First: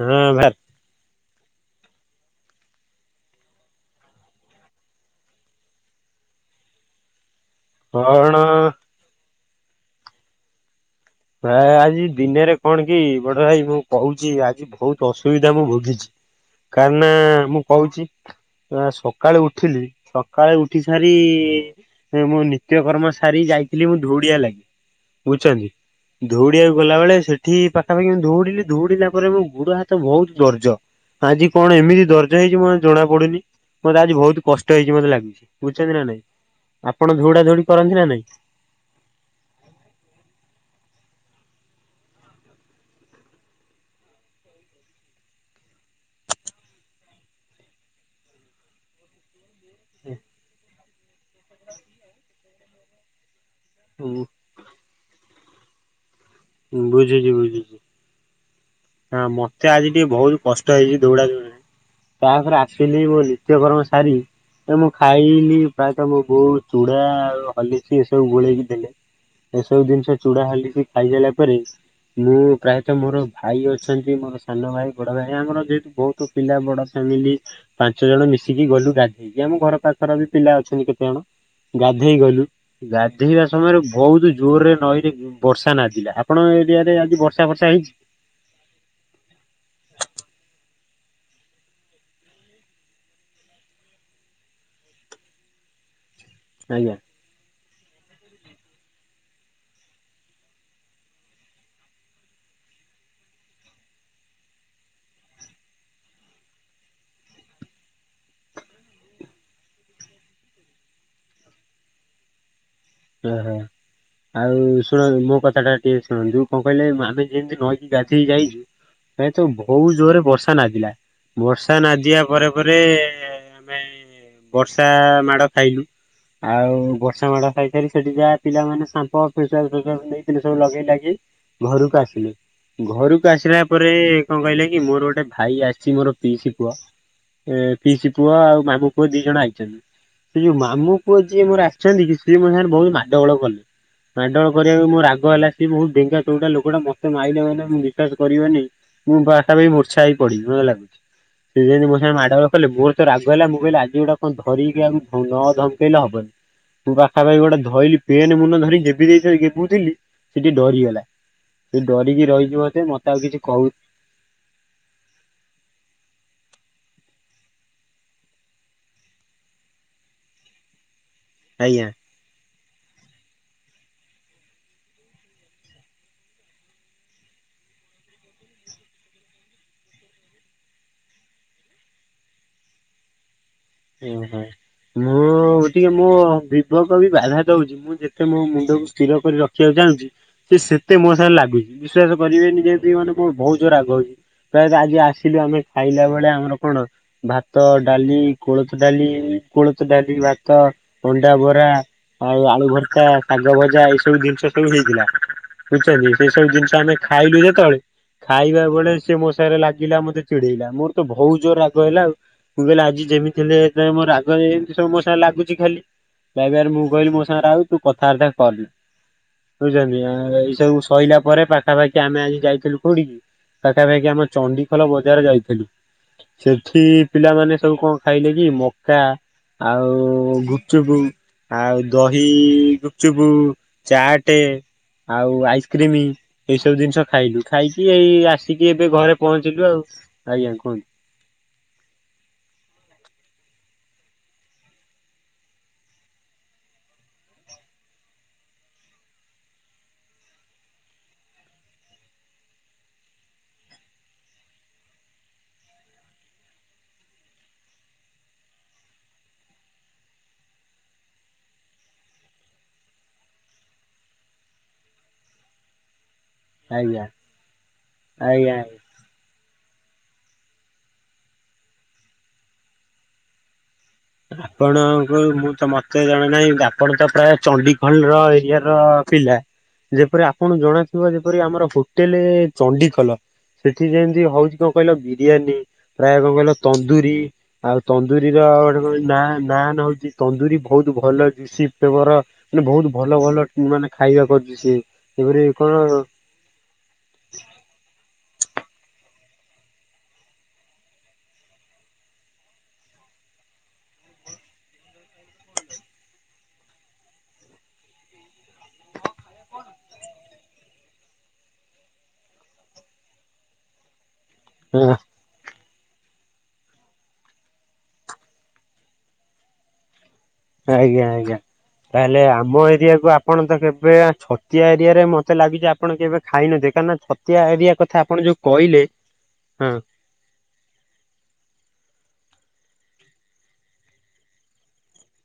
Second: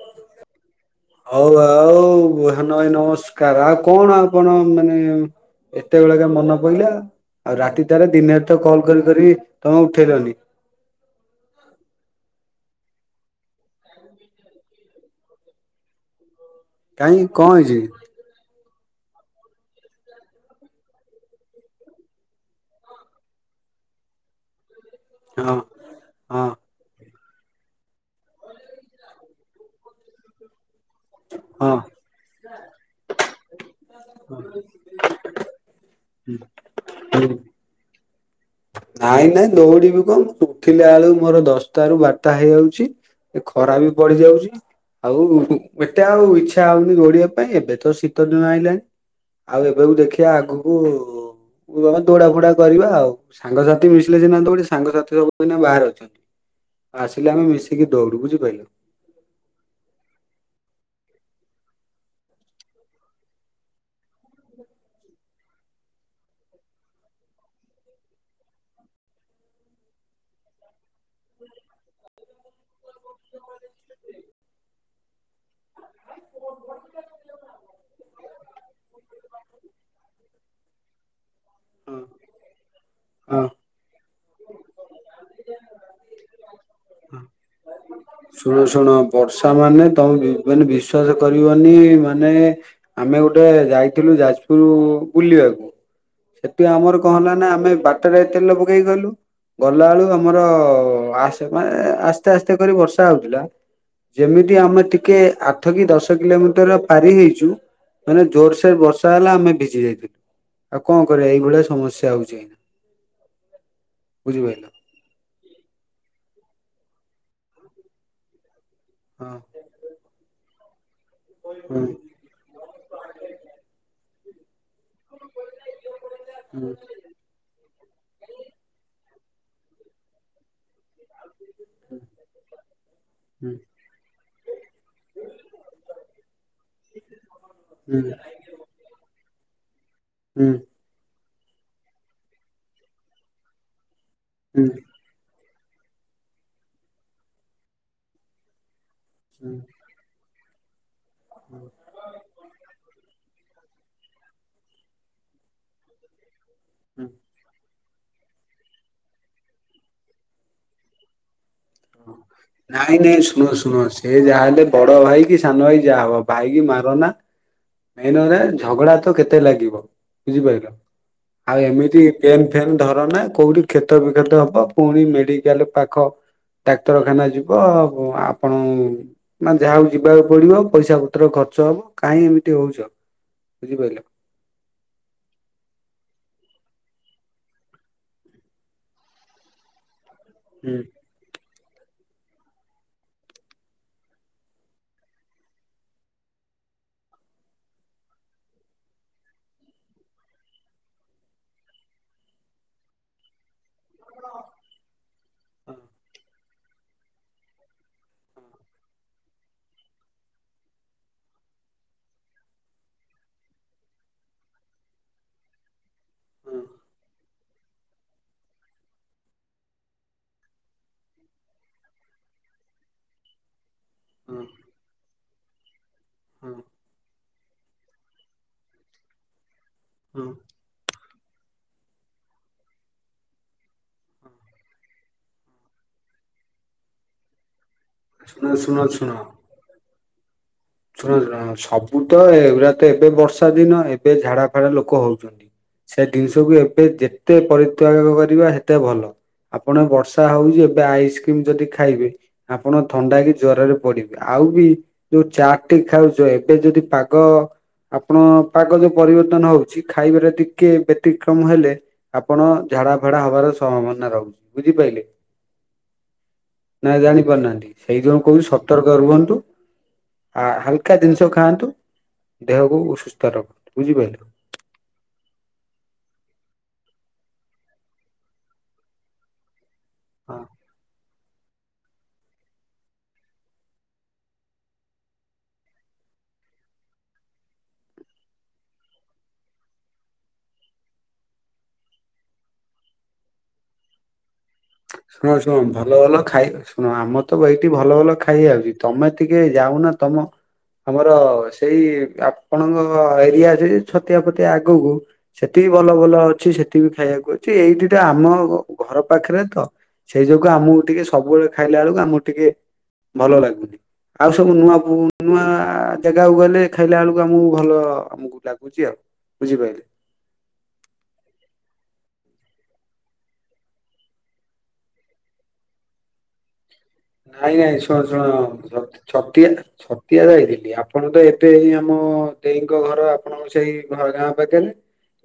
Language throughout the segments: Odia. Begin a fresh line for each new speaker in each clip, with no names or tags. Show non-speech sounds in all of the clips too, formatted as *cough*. ହଁ ଭାଇ
ହଉ ଆଉ *unintelligible* ନମସ୍କାର ଆଉ ମାନେ ଏତେ ବେଳେ କେ ମନେ ପଡିଲା। ଆଉ ରାତି ଟାରେ
କଣ
ଦିନେରେ ତ କଲ କରି କରି ତମେ ଉଠେଇଲନି।
ଆଜି ଦିନରେ କଣ କି ବଡ ଭାଇ ମୁଁ କହୁଛି ଆଜି ବହୁତ ଅସୁବିଧା ମୁଁ ଭୋଗିଛି। କାର ନା
କାହିଁ କଣ
ମୁଁ
ହେଇଛି
କହୁଛି ଆ ସକାଳୁ ଉଠିଲି ସକାଳୁ ଉଠି ସାରି ମୋ ନିତ୍ୟକର୍ମ ସାରି ଯାଇ ଥିଲି ମୁ ଧୋଉଡିବା ଲାଗି,
ହଁ
ବୁଝୁଛନ୍ତି।
ହଁ
ଧୋଉଡିବାକୁ ଗଲା ବେଳେ ସେଠି ପାଖାପାଖି ମୁଁ ଧଉଡିଲି ଧଉଡିଲି ପରେ ମୋ ଗୁଡ ହାତ ବହୁତ ଦର୍ଜ। ଆଜି
ହଁ
କଣ ଏମିତି ଦର୍ଜ ହେଇଛି ମୁଁ ଜଣା ପଡୁନି। ମତେ ଆଜି ବହୁତୁ କଷ୍ଟ ହେଇଚି ମତେ ଲାଗୁଛି ବୁଝିଛନ୍ତି ନା ନାଇଁ ଆପଣ
ହୁଁ
ଧଉଡା ଧଉଡି କରନ୍ତି ନା ନାଇଁ?
ନାଇଁ ନାଇଁ ଦୌଡିବି କଣ ଉଠିଲା ବେଳୁ ମୋର ଦଶଟା ରୁ ବାରଟା ହେଇଯାଉଚି। ଏ ଖରା ବି ପଡିିଯାଉଚି। ଆଉ ହୁଁ ଏତେ ଆଉ ଇଛା ହଉନି ଦୌଡିବା ପାଇଁ ଏବେ ତ ଶୀତଦିନ ଆଇଲାଣି। ଆଉ ଏବେ କୁ ଦେଖିଆ ଆଗକୁ *unintelligible* ଦୋଡା ଫୋଡା କରିବା ଆଉ। ସାଙ୍ଗସାଥି ମିଶିଲେ ସିନା ଦୌଡି ସାଙ୍ଗସାଥି ସବୁଏଇନା ବାହାରେ ଅଛନ୍ତି।
ବୁଝୁଛି
ଆସିଲେ ଆମେ
ବୁଝୁଛି।
ମିଶିକି ଦୌଡୁ ବୁଝିପାଇଲ।
ହଁ ମତେ ଆଜି ଟିକେ ବହୁତ କଷ୍ଟ ହେଇଚି ଦୌଡା ଦୌଡି ରେ। ତାପରେ ଆସିଲି ମୋ ନିତ୍ୟକର୍ମ ସାରି ଏ ମୁଁ ଖାଇଲି ପ୍ରାୟତଃ ମୋ ବୋଉ ଚୁଡା ଆଉ ହର୍ଲିକସ୍ ଏ ସବୁ ଗୋଳେଇକି ଦେଲେ। ଏସବୁ ଜିନିଷ ଚୁଡା ହଲିକସ୍ ଖାଇସାଇଲା ପରେ ମୁଁ ପ୍ରାୟତଃ ମୋର ଭାଇ ଅଛନ୍ତି ମୋର ସାନ ଭାଇ ବଡ ଭାଇ ଆମର ଯେହେତୁ ବହୁତ ପିଲା ବଡ ଫ୍ୟାମିଲି ପାଞ୍ଚ ଜଣ ମିଶ ମିସିକି ଗଲୁ ଗାଧେଇକି ଆମ ଘର ପାଖର ବି ପିଲା ଅଛନ୍ତି କେତେଜଣ ଗାଧେଇ ଗଲୁ। ଗାଧେଇବା ସମୟରେ ବହୁତୁ ଜୋରରେ ନଈରେ ବର୍ଷା ନାଦିଲା ଆପଣ ଙ୍କ ଏରିଆରେ ଆଜି ବର୍ଷା ଫର୍ଷା ହେଇଚି?
ଶୁଣ ଶୁଣ ବର୍ଷା ମାନେ ତମେ ବି ମାନେ ବିଶ୍ଵାସ କରିବନି ମାନେ ଆମେ ଗୋଟେ ଯାଇଥିଲୁ ଯାଜପୁର ବୁଲିବାକୁ ସେଥି
ଆଜ୍ଞା
ଆମର କଣ ହେଲା ନା ଆମେ ବାଟରେ ତେଲ ପକେଇ ଗଲୁ। ଗଲା ବେଳୁକୁ ଆମର-ଅ ଆସ ମାନେ ଆସ୍ତେ ଆସ୍ତେ କରି ବର୍ଷା ହଉଥୁଲା। ଯେମିତି ଆମେ ଟିକେ ଆଠ କି ଦଶ କିଲୋମିଟର ପାରି ହେଇଚୁ ମାନେ ଜୋରସୋର ବର୍ଷା ହେଲା ଆମେ ଭିଜି ଯାଇଥିଲୁ। ଆଉ କଣ କରିବା ଏଇଭଳିଆ ସମସ୍ୟା ହଉଛି।
*unintelligible*
ବୁଝିପାରିଲ
ଆଉ ଶୁଣ ମୋ କଥା ଟା ଟିକେ ଶୁଣନ୍ତୁ। କଣ କଇଲେ ଆମେ ଯେମିତି ନଈକି ଗାଧେଇ ଯାଇଚୁ
ହଁ।
ପ୍ରାଏ ତ ଭୋଉ ଜୋର ରେ ବର୍ଷା ନାଦିଲା। ବର୍ଷା
ହୁଁ
ନାଦିବା ପରେ ପରେ ଏ ଆମେ ବର୍ଷା-ଆ-ଆ ମାଡ଼ ଖାଇଲୁ
ହୁଁ
ଆଉ ବର୍ଷା ମାଡ ଖାଇ ଯାହା ପିଲାମାନେ ସାମ୍ପ ଫେସୱା ଫେସୱା ନେଇିଥିଲି ସବୁ ଲଗେଇ ଲାଗି ଘରକୁ ଆସିଲେ। ଘରୁକୁ
ହୁଁ।
ଆସିଲା ପରେ କଣ କଇଲେ କି ମୋର ଗୋଟେ ଭାଇ ଆସିଚି ମୋର ପିଇସି ପୁଅ ଏ
ହୁଁ
ପିଇସି ପୁଅ ଆଉ ମାମୁ ପୁଅ ଦି ଜଣ ଆଇ ଚନ୍ତି ସେଇ
ହୁଁ
ଯୋଉ ମାମୁଁ ପୁଅ ଯିଏ ମୋର ଆସିଚନ୍ତି କି ସିଏ ମୋ ସାଙ୍ଗରେ ବହୁତ ମାଡ ଗୋଳ କଲେ। ମାଡ ଗୋଳ
ହୁଁ
କରିବାକୁ ମୋର ରାଗ ହେଲା ସିଏ ବହୁତୁ ଡେଙ୍ଗା ଚୋଉଡ଼ା ଲୋକଟା ମତେ ମାଇଲେ ମାନେ ମୁଁ ବିଶ୍ଵାସ କରିବନି ମୁଁ
ହୁଁ
ପାଖାପାଖି ମୁର୍ଚ୍ଛା ହେଇ ପଡିଲି ଭଳିଆ ଲାଗୁଚି ସିଏ ଯେମିତି ମୋ ସାଙ୍ଗରେ ମାଡ ଗୋଳ କଲେ ମୋର ତ ରା କଇଲା ମୁଁ କଇଲ ଆଜି ଗୋଟା କଣ ଧରିକି କାହାକୁ ଧ ନ ଧମକେଇଲେ ହବନି ମୁଁ
ହୁଁ
ପାଖାପାଖି ଗୋଟେ ଧଇଲି ପେନ୍ ମୁନ ଧରିିକି ଗେବି ଦେଇଥାନ୍ତି ଗେବୁ ଥିଲି ସେ ଟିକେ ଡରିଗଲା ସେ
ହଁ।
ଡରିକି ରହି
ନାଇଁ ନାଇଁ ଶୁଣ ଶୁଣ ସେ ଯାହାହେଲେ ବଡ ଭାଇ କି ସାନ ଭାଇ ଯାହା ହବ ଭାଇ କି ମାର ନା ମେନରେ ଝଗଡା ତ କେତେ ଲାଗିବ ବୁଝିପାଇଲ? ଆଉ
ଆଜ୍ଞା।
ଏମିତି ପେନ୍ ଫେନ୍ ଧର ନା କୋଉଠି କ୍ଷ ତ ବିକ୍ଷତ ହବ ପୁଣି ମେଡିକାଲ ପାଖ ଡାକ୍ତରଖାନା ଯିବ ଆଉ ଆପଣ ଉଁ ମାନେ ଯାହା ହଉ ଯିବାକୁ ପଡିବ ପଇସା ପତ୍ର ଖର୍ଚ୍ଚ ସବୁ କାହିଁ ଏମିତି ହଉଚ?
ଉଁ ହୁଁ ମୁଁ ଟିକେ ମୁଁ ବିବକ ବି ବାଧା ଦେଉଚି ମୁଁ ଯେତେ ମୋ ମୁଣ୍ଡକୁ ସ୍ଥିର କରି ରଖିବାକୁ ଚାହୁଁଛି ସେ
ହୁଁ
ସେତେ ମୋ ସାଙ୍ଗରେ ଲାଗୁଚି ବିଶ୍ଵାସ କରିବେନି ଯେଦି ମାନେ ମୋ ବହୁତ ଜୋର ରାଗ ହଉଚି। ପ୍ରାୟତଃ ଆଜି ଆସିଲୁ ଆମେ ଖାଇଲା ବେଳେ ଆମର କଣ ଭାତ ଡାଲି କୋଳଥ ଡାଲି କୋଳଥ ଡାଲି ଭାତ ଅଣ୍ଡା ବରା ଆଉ ଆଳୁ ଭରତା ସା ଗ ଭଜା ଏଇ ସବୁ ଜିନିଷ ସବୁ ହେଇଥିଲା
ହଁ
ବୁଝୁଚନ୍ତି ସେଇ ସବୁ ଜିନିଷ ଆମେ ଖାଇଲୁ ଯେତେବେଳେ ଖାଇବା ବେଳେ ସିଏ ମୋ ସାଙ୍ଗରେ ଲାଗିଲା ମୋତେ ଚିଡେଇଲା ମୋର ତ ବହୁତ ଜୋର ରାଗ ହେଲା ଆଉ। ମୁଁ କଇଲି ଆଜି ଯେମିତି ହେଲେ ସେଥିପାଇଁ ମୋର ରାଗରେ ଏମିତି ସବୁ ମୋ ସଙ୍ଗରେ ଲାଗୁଚି ଖାଲି।
ହଁ
ବାରବାର ମୁଁ କହିଲି ମୋ ସାଙ୍ଗରେ ଆଉ ତୁ କଥାବାର୍ତ୍ତା କରନି। ବୁଛନ୍ତି ଅଁ ଏଇ ସବୁ ସଇଲା ପରେ ପାଖାପାଖି ଆମେ ଆଜି ଯାଇଥିଲୁ କୋଉଠିକି? ପାଖାପାଖି ଆମ
ହଁ
ଚଣ୍ଡିଖୋଲ ବଜାର ଯାଇଥିଲୁ।
ହଁ
ସେଠି ପିଲାମାନେ ସବୁ କଣ ଖାଇଲେ କି! ମକା
ହଁ।
ଆଉ-ଉ ଗୁପ୍ ଚୁପୁ। ଆଉ ଦହି ଗୁପ୍ ଚୁପୁ, ଚାଟେ ଆଉ ଆଇସ୍କ୍ରିମି, ଏଇ ସବୁ ଜିନିଷ ଖାଇଲୁ। ଖାଇକି, ଏଇ
ଶୁଣ
ଆସିକି ଏବେ ଘରେ ପହଞ୍ଚିଲୁ ଆଉ। ଆଜ୍ଞା କୁହନ୍ତୁ
ଶୁଣୁ, ସବୁ ତ ଏଗୁଡା ତ ଏବେ ବର୍ଷା ଦିନ! ଏବେ ଝାଡାଫାଡା ଲୋକ ହଉଛନ୍ତି। ସେ ଦିନଷକୁୁ ଏବେ, ଯେତେ ପରିତ୍ୟାଗ କରିବା ହେତେ ଭଲ। ଆପଣ ବର୍ଷା ହଉଛି ଏବେ ଆଇସ୍କ୍ରିମ ଯଦି ଖାଇବେ, ଆପଣ ଥଣ୍ଡା କି ଜର ରେ ପଡିବେ। ଆଉ ଆାଉ ବି ଯୋଉ ଚାଟ ଟି ଖାଉଛ, ଏବେ ଯଦି ପାଗ ଆପଣ ପାଗ ଯୋଉ ପରିବର୍ତ୍ତନ ହଉଛି! ଖାଇବାରେ ଟିକେ ବ୍ୟତିକ୍ରମ ହେଲେ, ଆପଣ ଯା ଝାଡାଫାଡା ହବାର ସମ୍ଭାବନା ରହୁଛି। ବୁଝିପାଇଲେ! ନାଇଁ
ଆଜ୍ଞା
ଜାଣି ପାରୁନାହାଁନ୍ତି। ସେଇ ଯୋଉ କହୁଛି
ଆଜ୍ଞା।
ସତର୍କ ରୁହନ୍ତୁ। ଆ ହାଲକା ଦିନିଷ ଖାଆନ୍ତୁ। ଦେହକୁ ସୁସ୍ଥ ରଖ।
ଆପଣଙ୍କୁ ମୁଁ ତ ମତେ ଜଣେ ନାହିଁ। ବା ଆପଣ ତ ପ୍ରାୟ! ଚଣ୍ଡିଖଲ ର ଏରିଆ ର ପିଲା। ଯେପରି
ହଁ
ଆପଣ ଜଣାଥିବ ଯେ ପରି ଆମର ହୋଟେଲେ ଚଣ୍ଡିଖୋଲ। ସେଠି ଯେମିତି ହଉଛି କଣ କହିଲ! ବିରିୟାନୀ, ପ୍ରାୟ କଣ କହିଲ ତନ୍ଦୁରୀ, ଆଉ ତନ୍ଦୁରୀର ଗୋଟେ ନା ନାନ୍ ହଉଛି ତନ୍ଦୁରୀ ବହୁତ ଭଲଯିସିତବର, ମାନେ ବହୁତ ଭଲ ଭଲ ମାନେ ନେ ଖାଇବା କୋଜ
ଶୁଣ ଶୁଣ, ଭଲ ଭଲ, ଖାଇ ଶୁଣ ଆମର ତ ଏଇଠି, ଭଲ ଭଲ ଖାଇଆ ଆଉଛି। ତମେ ଟିକେ ଯାଉନ ତମ ଆମର ସେଇ ଆପଣଙ୍କ ଏରିଆ ଯେ ଛତିଆ ଫତିଆ ଆଗକୁ ସେଠି ଭଲ ଭଲ ଅଛି। ସେଠି ବି ଖାଇବାକୁ ଅଛି। ଏଇଠିଟା ଆମ ଘର ପାଖରେ ତ ସେଇ ଯୋଗୁ ଆମକୁ ଟିକେ ସବୁବେଳେ ଖାଇଲା ଆଳକୁ, ଆମକୁ ଟିକେ ଭଲ ଲାଗୁନି। ଆଉ, ସବୁ ନୂଆ ପୂ ନୂଆ-ଆ। ଆ, ଜେଗାକୁ ଗଲେ ଖାଇଲାଆଳକୁ ଆମକୁ ଭଲ ଆମକୁ ଲାଗୁଛି ଆଉ ବୁଝିପାଇଲେ।
ଆଜ୍ଞା ଆଜ୍ଞା, ତାହେଲେ, ଆମ ଏରିଆକୁ ଆପଣ ତ କେବେ! ଛତିଆ ଏରିଆରେ ମତେ ଲାଗିଛି, ଆପଣ କେବେ ଖାଇନଥିଏ? କାଇଁକିନା!
ନାଇଁ ନାଇଁ, ଶୁଣ ଶୁଣ ଛତିଆ
ହଁ
ଛତିଆ ଯାଇଥିଲି। ଆପଣ ତ ଏତେ ଏଇ ଆମ-ଅ-ଅ ଦେଇଙ୍କ ଘର ଆପଣଙ୍କ ସେଇ ଘ ଗାଁ ପାଖରେ,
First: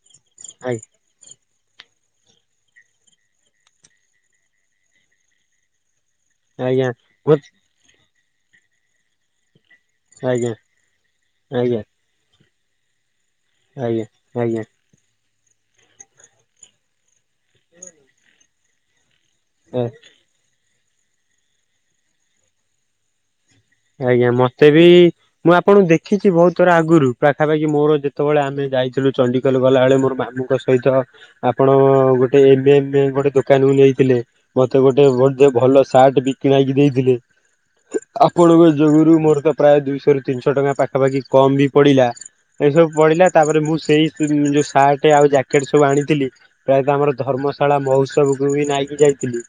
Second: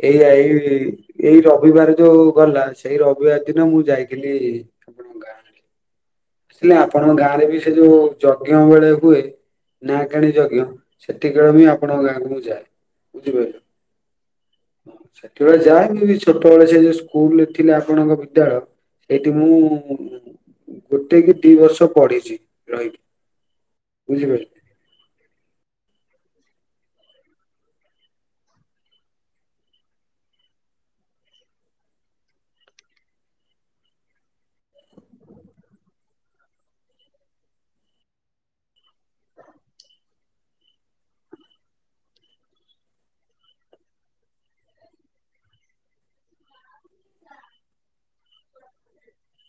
ଏଇ ଏଇ
ଆଜ୍ଞା
ଏଇ ରବ ବିବାର ଯୋଉ ଗଲା, ସେଇ ରବିବାର ଦିନ ମୁଁ ଯାଇଥିଲି ଆପଣଙ୍କ ଗାଁ। ଆସିଲା,
ଆଜ୍ଞା।
ଆପଣଙ୍କ! ଗାଁ ରେ ବି ସେ ଯୋଉ ଯଜ୍ଞ ବେଳେ ହୁଏ। ନା କିଣି
ଆଜ୍ଞା
ଯଜ୍ଞ, ସେତିକିଳେ ବିଁ ଆପଣଙ୍କ ଗାଁକୁ ମୁଁ ଯାଏ। ବୁଝିପାରିଲେ
ଆୟାଁ ଆୟାଁ।
ସେତେବେଳେ ଯାଏ, କିନ୍ ଛୋଟବେଳେ ସେ ଯୋଉ ସ୍କୁଲରେ ଥିଲା, ଆପଣଙ୍କ ବିଦ୍ୟାଳୟ। ସେଇଠି ମୁଁ ଗୋଟେ କି ଦି ବର୍ଷ ପଢିଛି। ରହିକି।
ଆଜ୍ଞା,
ବୁଝିପାରିଲେ
ମତେ ବି ମୁଁ ଆପଣଙ୍କୁ ଦେଖ ଦେଖିଛି। ବହୁତ ଥର ଆଗରୁ ପାଖାପାଖି ମୋର ଯେତେବେଳେ ଆମେ ଯାଇଥିଲୁ, ଚଣ୍ଡୀଖୋଲ ଗଲାବେଳେ ମୋର ମାମୁଁ ଙ୍କ ସହିତ। ଆପଣ-ଅ, ଗୋଟେ ଏବେ ଏବେ ଗୋଟେ ଦୋକାନକୁ ନେଇଥିଲେ। ମତେ ଗୋଟେ ବି ଭଲ ସାଟ୍ ଆଉ ଟେ ବିକି ଭାଇ କି ଦେଇଥିଲେ। ଆପଣଙ୍କ ଯୋଗୁରୁ ମୋର ତ ପ୍ରାୟ ଦୁଇଶହ ରୁ ତିନିଶହ ଟଙ୍କା ପାଖାପାଖି କମ୍ ବି ପଡ଼ିଲା। ଏଇ ସବୁ ପଡ଼ିଲା। ତା'ପରେ ମୁଁ ସେଇ ଯୋଉ ସାର୍ଟ ଆଉ ଜ୍ୟାକେଟ ସବୁ ଆଣିଥିଲି, ପ୍ରାୟତଃ ଆମର ଧର୍ମ ମଶାଳା ମହୋତ୍ସବକୁ ବି ନାଇକି ଯାଇଥିଲି।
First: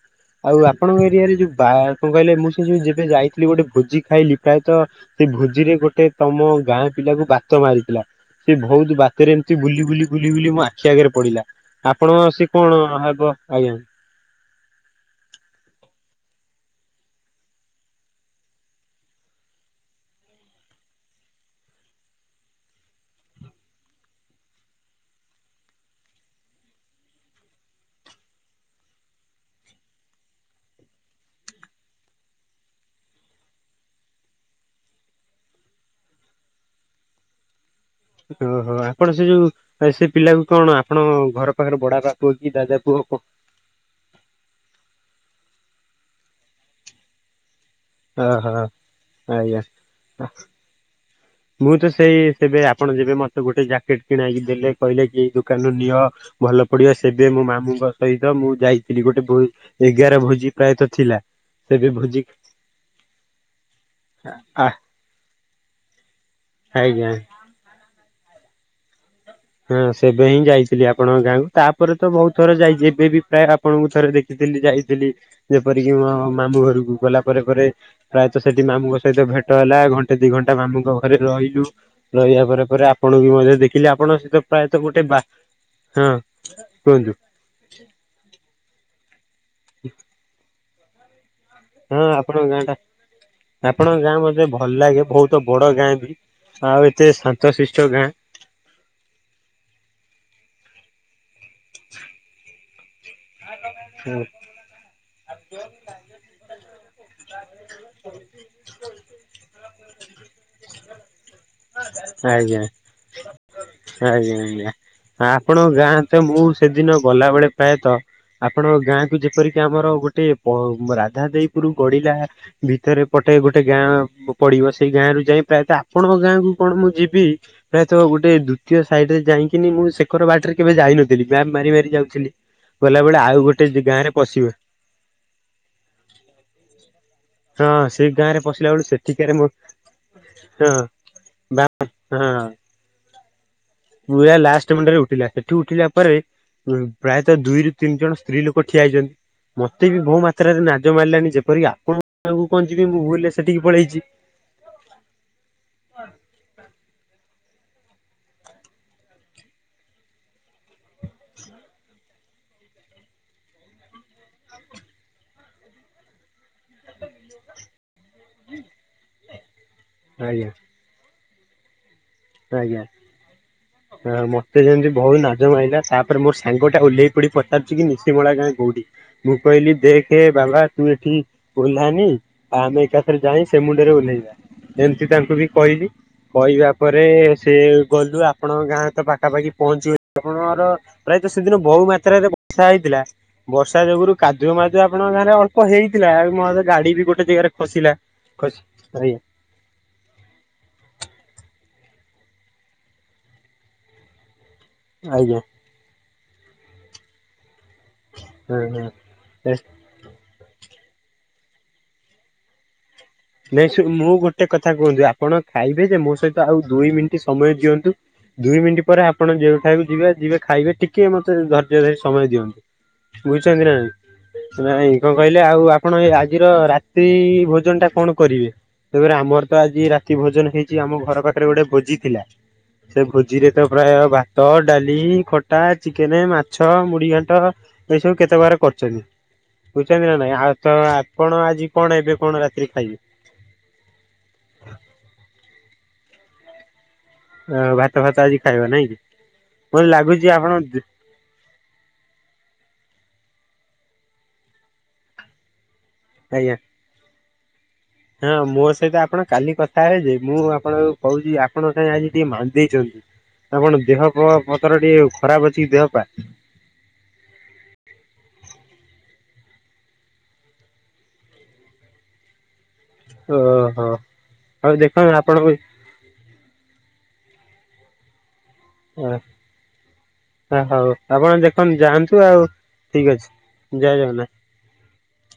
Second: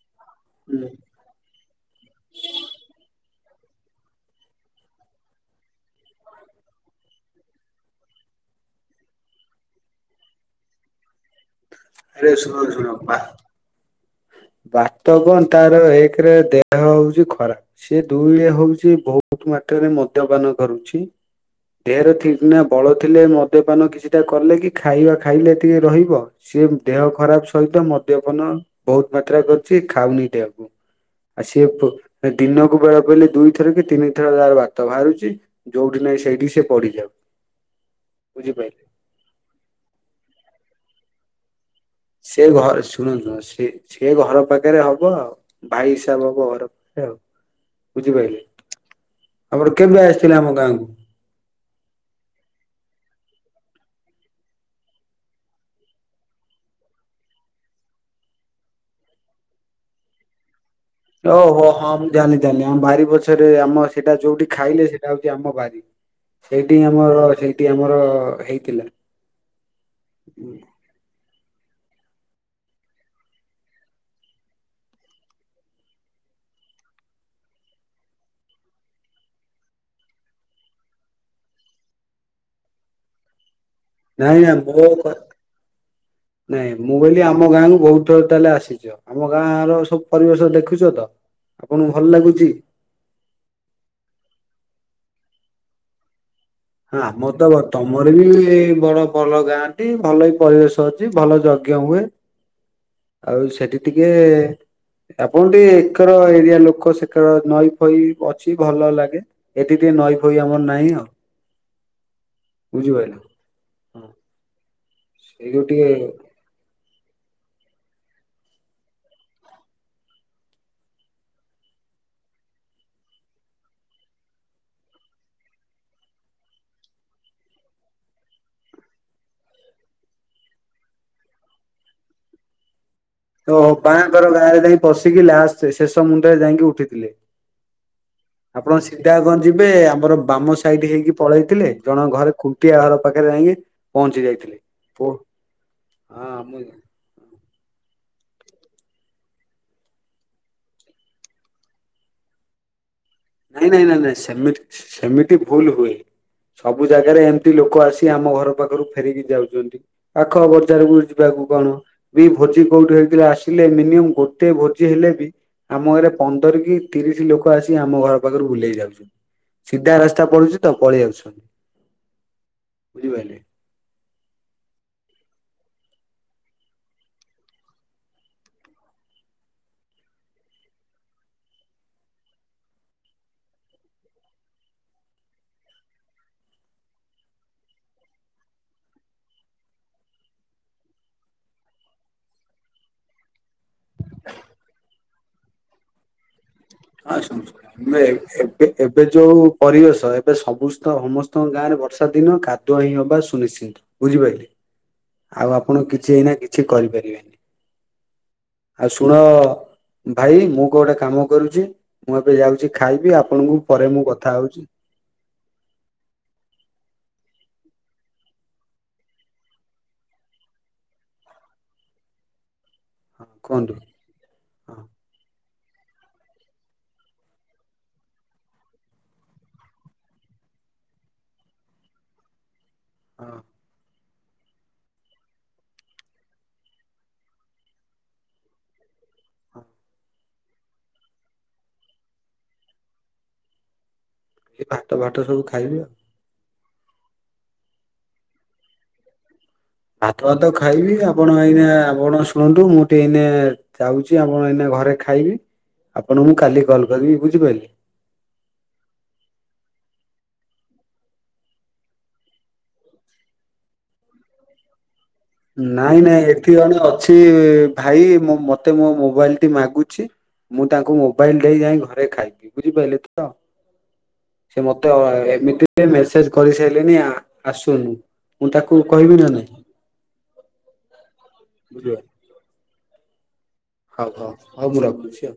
ଆଉ
ହୁଁ
ଆପଣଙ୍କ ଏରିଆରେ ଯୋଉ ବା! କଣ କହିଲେ? ମୁଁ ସେ ଯୋଉ ଯେବେ ଯାଇଥିଲି, ଗୋଟେ ଭୋଜି ଖାଇଲି ପ୍ରାୟତଃ, ସେ ଭୋଜିରେ ଗୋଟେ ତମ ଗାଁ ପିଲାକୁ ବାତ ମାରିଥିଲା। ସେ ବହୁତ ବାତରେ ଏମିତି, ବୁଲି ବୁଲି ବୁଲି ବୁଲି ମୋ ଆଖି ଆଗରେ ପଡିଲା।
ଆରେ
ଆପଣଙ୍କ ସିଏ
ଶୁଣ
କଣ
ଶୁଣ ବା
ହବ? ଆଜ୍ଞା
ବାତ ତ ତାର ଏକରେ ଦେହ ହଉଛି ଖରାପ। ସେ ଦୁଇଏ ହଉଛି ବହୁତ ତୁ ମାତ୍ରାରେ ମଦ୍ୟପାନ କରୁଛି। ଦେହରେ ଠିକ ନା ବଳ ଥିଲେ ମଦ୍ୟପାନ କିଛିଟା କଲେ କି ଖାଇବା ଖାଇଲେ ଟିକେ ରହିବ। ସିଏ ଦେହ ଖରାପ ସହିତ ମଦ୍ୟପାନ ବହୁତ ମାତ୍ରା କରୁଛି, ଖାଉନି ଦେହକୁ। ଆଉ ସିଏ ପ ଦିନକୁ ବେଳ ପଇଲେ ଦୁଇଥର କି ତିନିଥର ତାର ବାତ ବାହାରୁଛି। ଯୋଉଠି ନାହିଁ ସେଇଟି ସିଏ ପଡିି ଯାଉ
ଓ ହୋ ଆପଣ ସେ ଯୋଉ ସେ ପିଲାକୁ, କଣ ଆପଣ ଘର ପାଖରେ ବଡାପା ପୁଅ
ସେ
କି ଦାଦା
ଘ
ପୁଅ କ
ଶୁଣନ୍ତୁ ସେ ସେ ଘର ପାଖରେ ହବ ଆଉ। ଭାଇ ହିସାବ ହବ ଘର ପାଖେରେ ଆଉ। ବୁଝିପାଇଲୁ,
ଓହୋ ଆଜ୍ଞା।
ଆପଣ କେବେ ଆସିଥିଲେ ଆମ ଗାଁକୁ?
ମୁଁ ତ ସେଇ ସେବେ ଆପଣ, ଯେବେ ମତେ ଗୋଟେ ଜ୍ୟାକେଟ କିଣାଇକି ଦେଲେ କହିଲେ କି ଏଇ ଦୋକାନରୁୁ ନିଅ। ଭଲ ପଡିବ ସେବେ ମୋ ମାମୁଙ୍କ ସହିତ ମୁଁ ଯାଇଥିଲି। ଗୋଟେ ଭୋ ଏଗାର ଭୋଜି ପ୍ରାୟତଃ ଥିଲା
ଓ ହୋ
ସେବେ
ହଁ ମୁଁ
ଭୋଜି
ଜାଣିଲି ଜାଣିଲି, ଆମ ବାରି ପଛରେ ଆମ ସେଇଟା ଯୋଉଠି
ଆ
ଖାଇଲେ ସେଟା ହଉଛି ଆମ ବାରି। ସେଇଠି
ଆଜ୍ଞା।
ଆମର ସେଇଠି ଆମର ହେଇଥିଲା।
ହଁ ସେବେ ହିଁ ଯାଇଥିଲି ଆପଣଙ୍କ ଗାଁକୁ। ତାପରେ ତ ବହୁତ ଥର ଯାଇଛି ।ଏବେ ବି ପ୍ରାୟ ଆପଣଙ୍କୁ ଥରେ ଦେଖିଥିଲି ଯାଇଥିଲି ଯେପରିକି ମାମ ମଁ ଘରକୁ ଗଲା ପରେ ପରେ ପ୍ରାୟତଃ ସେଠି ମାମୁଙ୍କ ସହିତ ଭେଟ ହେଲା ।ଘଣ୍ଟେ ଦି ଘଣ୍ଟା ମାମୁଙ୍କ ଘରେ ରହି ରହିବା ପରେ ପରେ ଆପଣ ବି ମଧ୍ୟ ଦେଖିଲେ। ଆପଣଙ୍କ
ନାଇଁ
ସହିତ
ନା
ପ୍ରାୟତଃ
ମୋ କ
ଗୋଟେ ବା ହଁ
ନାଇଁ ମୁଁ
କୁହନ୍ତୁ
କହିଲି, ଆମ ଗାଁ କୁ ବହୁତ ଥର ତାହେଲେ ଆସିଛ। ଆମ ଗାଁ ର ସବୁ ପରିବେଶ ଦେଖୁଛ ତ। ଆପଣଙ୍କୁ
ହଁ
ଭଲ ଲାଗୁଛି?
ଆପଣଙ୍କ ଗାଁ ଟା ଆପଣଙ୍କ ଗାଁ ମତେ ଭଲ ଲାଗେ, ବହୁତ ବଡ ଗାଁ ବି। ଆଉ
ହଁ
ଏତେ
ଆମର ତ *unintelligible*
ଶାନ୍ତଶିଷ୍ଟ ଗାଁ
ତମର ବି ବଡ ଭଲ ଗାଁଟି ଭଲ ବି ପରିବେଶ। ଅଛି ଭଲ ଯଜ୍ଞ ହୁଏ। ଆଉ ସେଠି ଟିକେ ଆପଣ ଟିକେ ଏକର ଏରିଆ ଲୋକ, ସେକର ନଈ ଫଇ ଅଛି ଭଲ ଲାଗେ। ଏଠି ଟିକେ ନଈ ଫଇ ଆମର ନାହି ଆଉ।
ଆଜ୍ଞ
ବୁଝିପାରିଲ ହଁ
ଆଜ୍ଞା ଆଜ୍ଞା।
ସେଇ ଯୋଉ
ଆପଣଙ୍କ
ଟିକେ
ଗାଁ ତ, ମୁଁ ସେଦିନ ଗଲାବେେଳେ ପ୍ରାୟତଃ ଆପଣ ଗାଁକୁ ଯେପରିକି ଆମର, ଗୋଟେ ପ ରାଧାଦେପୁର ଗଡିଲା ଭିତରେ ପ ଗୋଟେ ଗୋଟେ ଗାଁ ପଡିବ ।ସେଇ ଗାଁରୁ ଯାଇ ପ୍ରାୟତଃ ଆପଣଙ୍କ ଗାଁକୁ କଣ ମୁଁ ଯିବି ପ୍ରାୟତଃ ଗୋଟେ ଦ୍ୱିତୀୟ ସାଇଟରେ ଯାଇକିନି, ମୁଁ ଶେଖର ବାଟରେ କେବେ ଯାଇନଥିଲି, ଜାମ୍ ମାରି ମାରି ଯାଉଥିଲି। ଗଲାବେଳେ ଆଉ
ଓ
ଗୋଟେ
ହୋ
ଗାଁ ରେ
ବାଙ୍କର
ପଶିବ
ଗାଁରେ ଯାଇ ପଶିକି, ଲାଷ୍ଟ ଶେଷ ମୁଣ୍ଡରେ ଯାଇକି ଉଠିଥିଲେ।
ହଁ ସେଇ ଗାଁ ରେ ପଶିଲା
ଆପଣ
ବେଳୁ
ସିଧା କ
ସେଠିକାରେ ମୋ
ଯିବେ ଆମର ବାମ
ହଁ
ସାଇଡ ହେଇକି ପଳେଇ
ବା
ଥିଲେ ଜଣ ଘରେ
ହଁ।
ଖୁଣ୍ଟିଆ ଘର ପାଖରେ ଯାଇକି ପହଞ୍ଚି
ପୁରା
ଯାଇଥିଲେ।
ଲାଷ୍ଟ ମୁଣ୍ଡରେ ଉଠିଲା ସେଠି ଉଠିଲା ପରେ
ମୁଁ
ପ୍ରାୟତଃ ଦୁଇରୁ ତିନି ଜଣ ସ୍ତ୍ରୀ ଲୋକ ଠିଆ ହେଇଛନ୍ତି ମତେ ବି ବହୁ ମାତ୍ରାରେ ନାଜ ମାରିଲାଣି, ଯେପରିକି ଆପଣଙ୍କକୁ ପାଖକୁ କଣ ଯିବି ମୁଁ ଭୁଲରେ ସେଠିକି
ନାଇଁ ନାଇଁ ନାଇଁ
ପଳେଇଛି।
ନାଇଁ ସେମିତି ସେମିତି ଭୁଲ ହୁଏ। ସବୁ ଜାଗାରେ କେମିତି ଲୋକ ଆସି ଆମ ଘର ପାଖରୁ ଫେରିକି ଯାଉଛନ୍ତି। ପାଖ ବଜାରକୁ ଯିବାକୁ କଣ ବି ଭୋଜି କୋଉଠି ହେଇଥିଲା ଆସିଲେ। ମିନିମମ୍ ଗୋଟେ ଭୋଜି ହେଲେ ବି ଆମ ଘରେ ପନ୍ଦର କି ତିରିଶ ଲୋକ ଆସିବେ ପାଖରୁ ବୁଲେଇ ଯାଉଛନ୍ତି, ସିଧା ରାସ୍ତା
ଆଜ୍ଞା
ପଡୁଛି ତ ପଳେଇ ଆସୁଛନ୍ତି।
ଆଜ୍ଞା।
ବୁଝିପାରିଲେ।
*unintelligible* ମତେ ଯେମତି ବହୁତ ନାଜ ମାଇଲା, ତାପରେ ମୋର ସାଙ୍ଗ ଟା ଓହ୍ଲେଇ ପଡି ପଚାରୁଛି କି ନିଶିମଳା ଗାଁ କୋଉଠି? ମୁଁ କହିଲି ଦେଖ ବାବା ତୁ ଏଠି ଓହ୍ଲାନି, ଆଉ ଆମେ ଏକାଥରେ ଯାଇ ସେ ମୁଣ୍ଡରେ ଓହ୍ଲେଇବା। ଏମତି ତାଙ୍କୁ ବି କହିଲି, କହିବା ପରେ ସେ ଗଲୁ ଆପଣଙ୍କ ଗାଁ ତ ପାଖାପାଖି ପହଞ୍ଚିଗଲୁ, ଆପଣର ପ୍ରାୟତଃ ସେଦିନ ବହୁତ ଯୋଉ ମାତ୍ରରେ ବର୍ଷା ହେଇଥିଲା, ବର୍ଷା ଯୋଗୁରୁ କାଦୁଅ ମାଦୁଅ ଆପଣଙ୍କ ଗାଁରେ ଅଳ୍ପ ହେଇଥିଲା ।ମ
ଆସନ୍ତୁ ଏବେ ଏବେ
ଆଜ୍ଞା
ଯୋଉ ପରିବେଶ, ଏବେ ସମସ୍ତ ସମସ୍ତଙ୍କ ଗାଁରେ ବ ବର୍ଷା ଦିନ କାଦୁଆ ହିଁ ହବା ସୁନିଶ୍ଚିନ୍ତ ବୁଝିପାରିଲେ।
ଆଜ୍ଞା
ଆଉ ଆପଣ କି କିଛି ଏଇନା କିଛି କରିପାରିବେନି।
ହଁ
ଆଉ ଶୁଣ
ହଁ।
ଭାଇ ମୁଁ କୋଉଟେ କାମ କରୁଛି, ମୁଁ ଏବେ ଯାଉଛି ଖାଇବି ଆପଣଙ୍କୁ
ନାଇଁ ସେ
ପରେ ମୁଁ
ମୁ ଗୋଟେ
ହଉଛି।
କଥା କୁହନ୍ତୁ, ଆପଣ ଖାଇବେ ଯେ ମୋ ସହିତ ଆଉ ଦୁଇ ମିନିଟ କି ସମୟ ଦିଅନ୍ତୁ। ଦୁଇ ମିଣ୍ଟି ପରେ ଆପଣ ଯେଉଁଠାକୁ ଯିବେ ଯିବେ ଖାଇବେ ଟିକେ ମତେ ଧୈର୍ଯ୍ୟ ଧରି ସମୟ
ହଁ
ଦିଅନ୍ତୁ। ବୁଚନ୍ତି
କୁହନ୍ତୁ
ନାଁ ନାଇଁ
ହଁ
ନାଇଁ କଁ କହିଲେ ଆଉ ଆ ପଣ ଏ ଆଜିର ରାତିି ଭୋଜନଟା କଣ କରିବେ ତେବେରେ ଆମର ତ ଆଜି ରାତି ଭୋଜନ ହେଇଚି ଆମ ଘର ପାଖରେ ଗୋଟେ ବୋଜି ଥିଲା। ସେ
ହଁ
ଭୋଜିରେ ତ ପ୍ରାୟ ବା ତ ଡାଲି ଖଟା ଚିକେନ୍ ମାଛ ମୁଢ଼ି ଘାଣ୍ଟ ଏଇ ସବୁ କେତେ ପ୍ରକାର କରିଚନ୍ତି। ବୁଚନ୍ତି ନାଁ ନାଇଁ ଆଉ ତ ଆପଣ ଆଜି କଣ ଏବେ କଣ ରାତିରେ ଖାଇବେ?
ଏ ଭାତ ବାଟ ସବୁ ଖାଇବି ଅ।
ଆଉ ଭାତ ଫାତ ଆଜି ଖାଇବ ନାଇଁ କି? ମତେ
ଭାତ
ଲାଗୁଛି
ଭାତ
ଆପଣ
ଖାଇବି ଆପଣ ଏଇନା ଆପଣ ଶୁଣନ୍ତୁ ମୁଁ ଟିଏ ଏଇନେ ଯାଉଚି ଆପଣ ଏଇନା ଘରେ ଖାଇବି ଆପଣଙ୍କୁ
ଆଜ୍ଞା
କାଲି କଲ୍ କରିବି ବୁଝିପାଇଲେ?
ହଁ ମୋ ସହିତ ଆପଣ କାଲି କଥା ହେବେ ଯେ ମୁଁ ଆପଣଙ୍କୁ କହୁଚି ଆପଣ କାଇଁ ଆଜି ଟିକେ ମାନ୍ଦେଇଚନ୍ତି। ଆପଣ ଦେହ ପହ ପତର ଟିଏ
ନାଇଁ ନାଇଁ ଏଠି ଅଣେ ଅଛି ଭାଇ ମୋ ମତେ ମୋ ମୋବାଇଲ୍ ଟି ମାଗୁଛି ମୁଁ ତାଙ୍କୁ ମୋବାଇଲ୍ ଦେଇଁ ଯାଇଁ ଘରେ ଖାଇବି। ବୁଝିପାଇଲେ ତ
ଓହୋ
ସେ
ହଉ
ମତେ
ଦେଖନ୍ତୁ
ଅ
ଆପଣଙ୍କୁ
ଏମିତି ଏ ମେସେଜ୍ କରିସାଇଲଣିି ଆ ଆସୁନୁ ମୁଁ ତାକୁ କହିବି ନାଁ ନାଇଁ?
ଆ ହଉ ଆପଣ ଦେଖନ୍ତୁ
ବୁଝିଲ
ଯାଆନ୍ତୁ ଆଉ ଠିକ୍ ଅଛି। ଜୟ
ହଉ
ଜଗନ୍ନା
ହଉ ହଉ ମୁଁ ରଖୁଛି ଆଉ।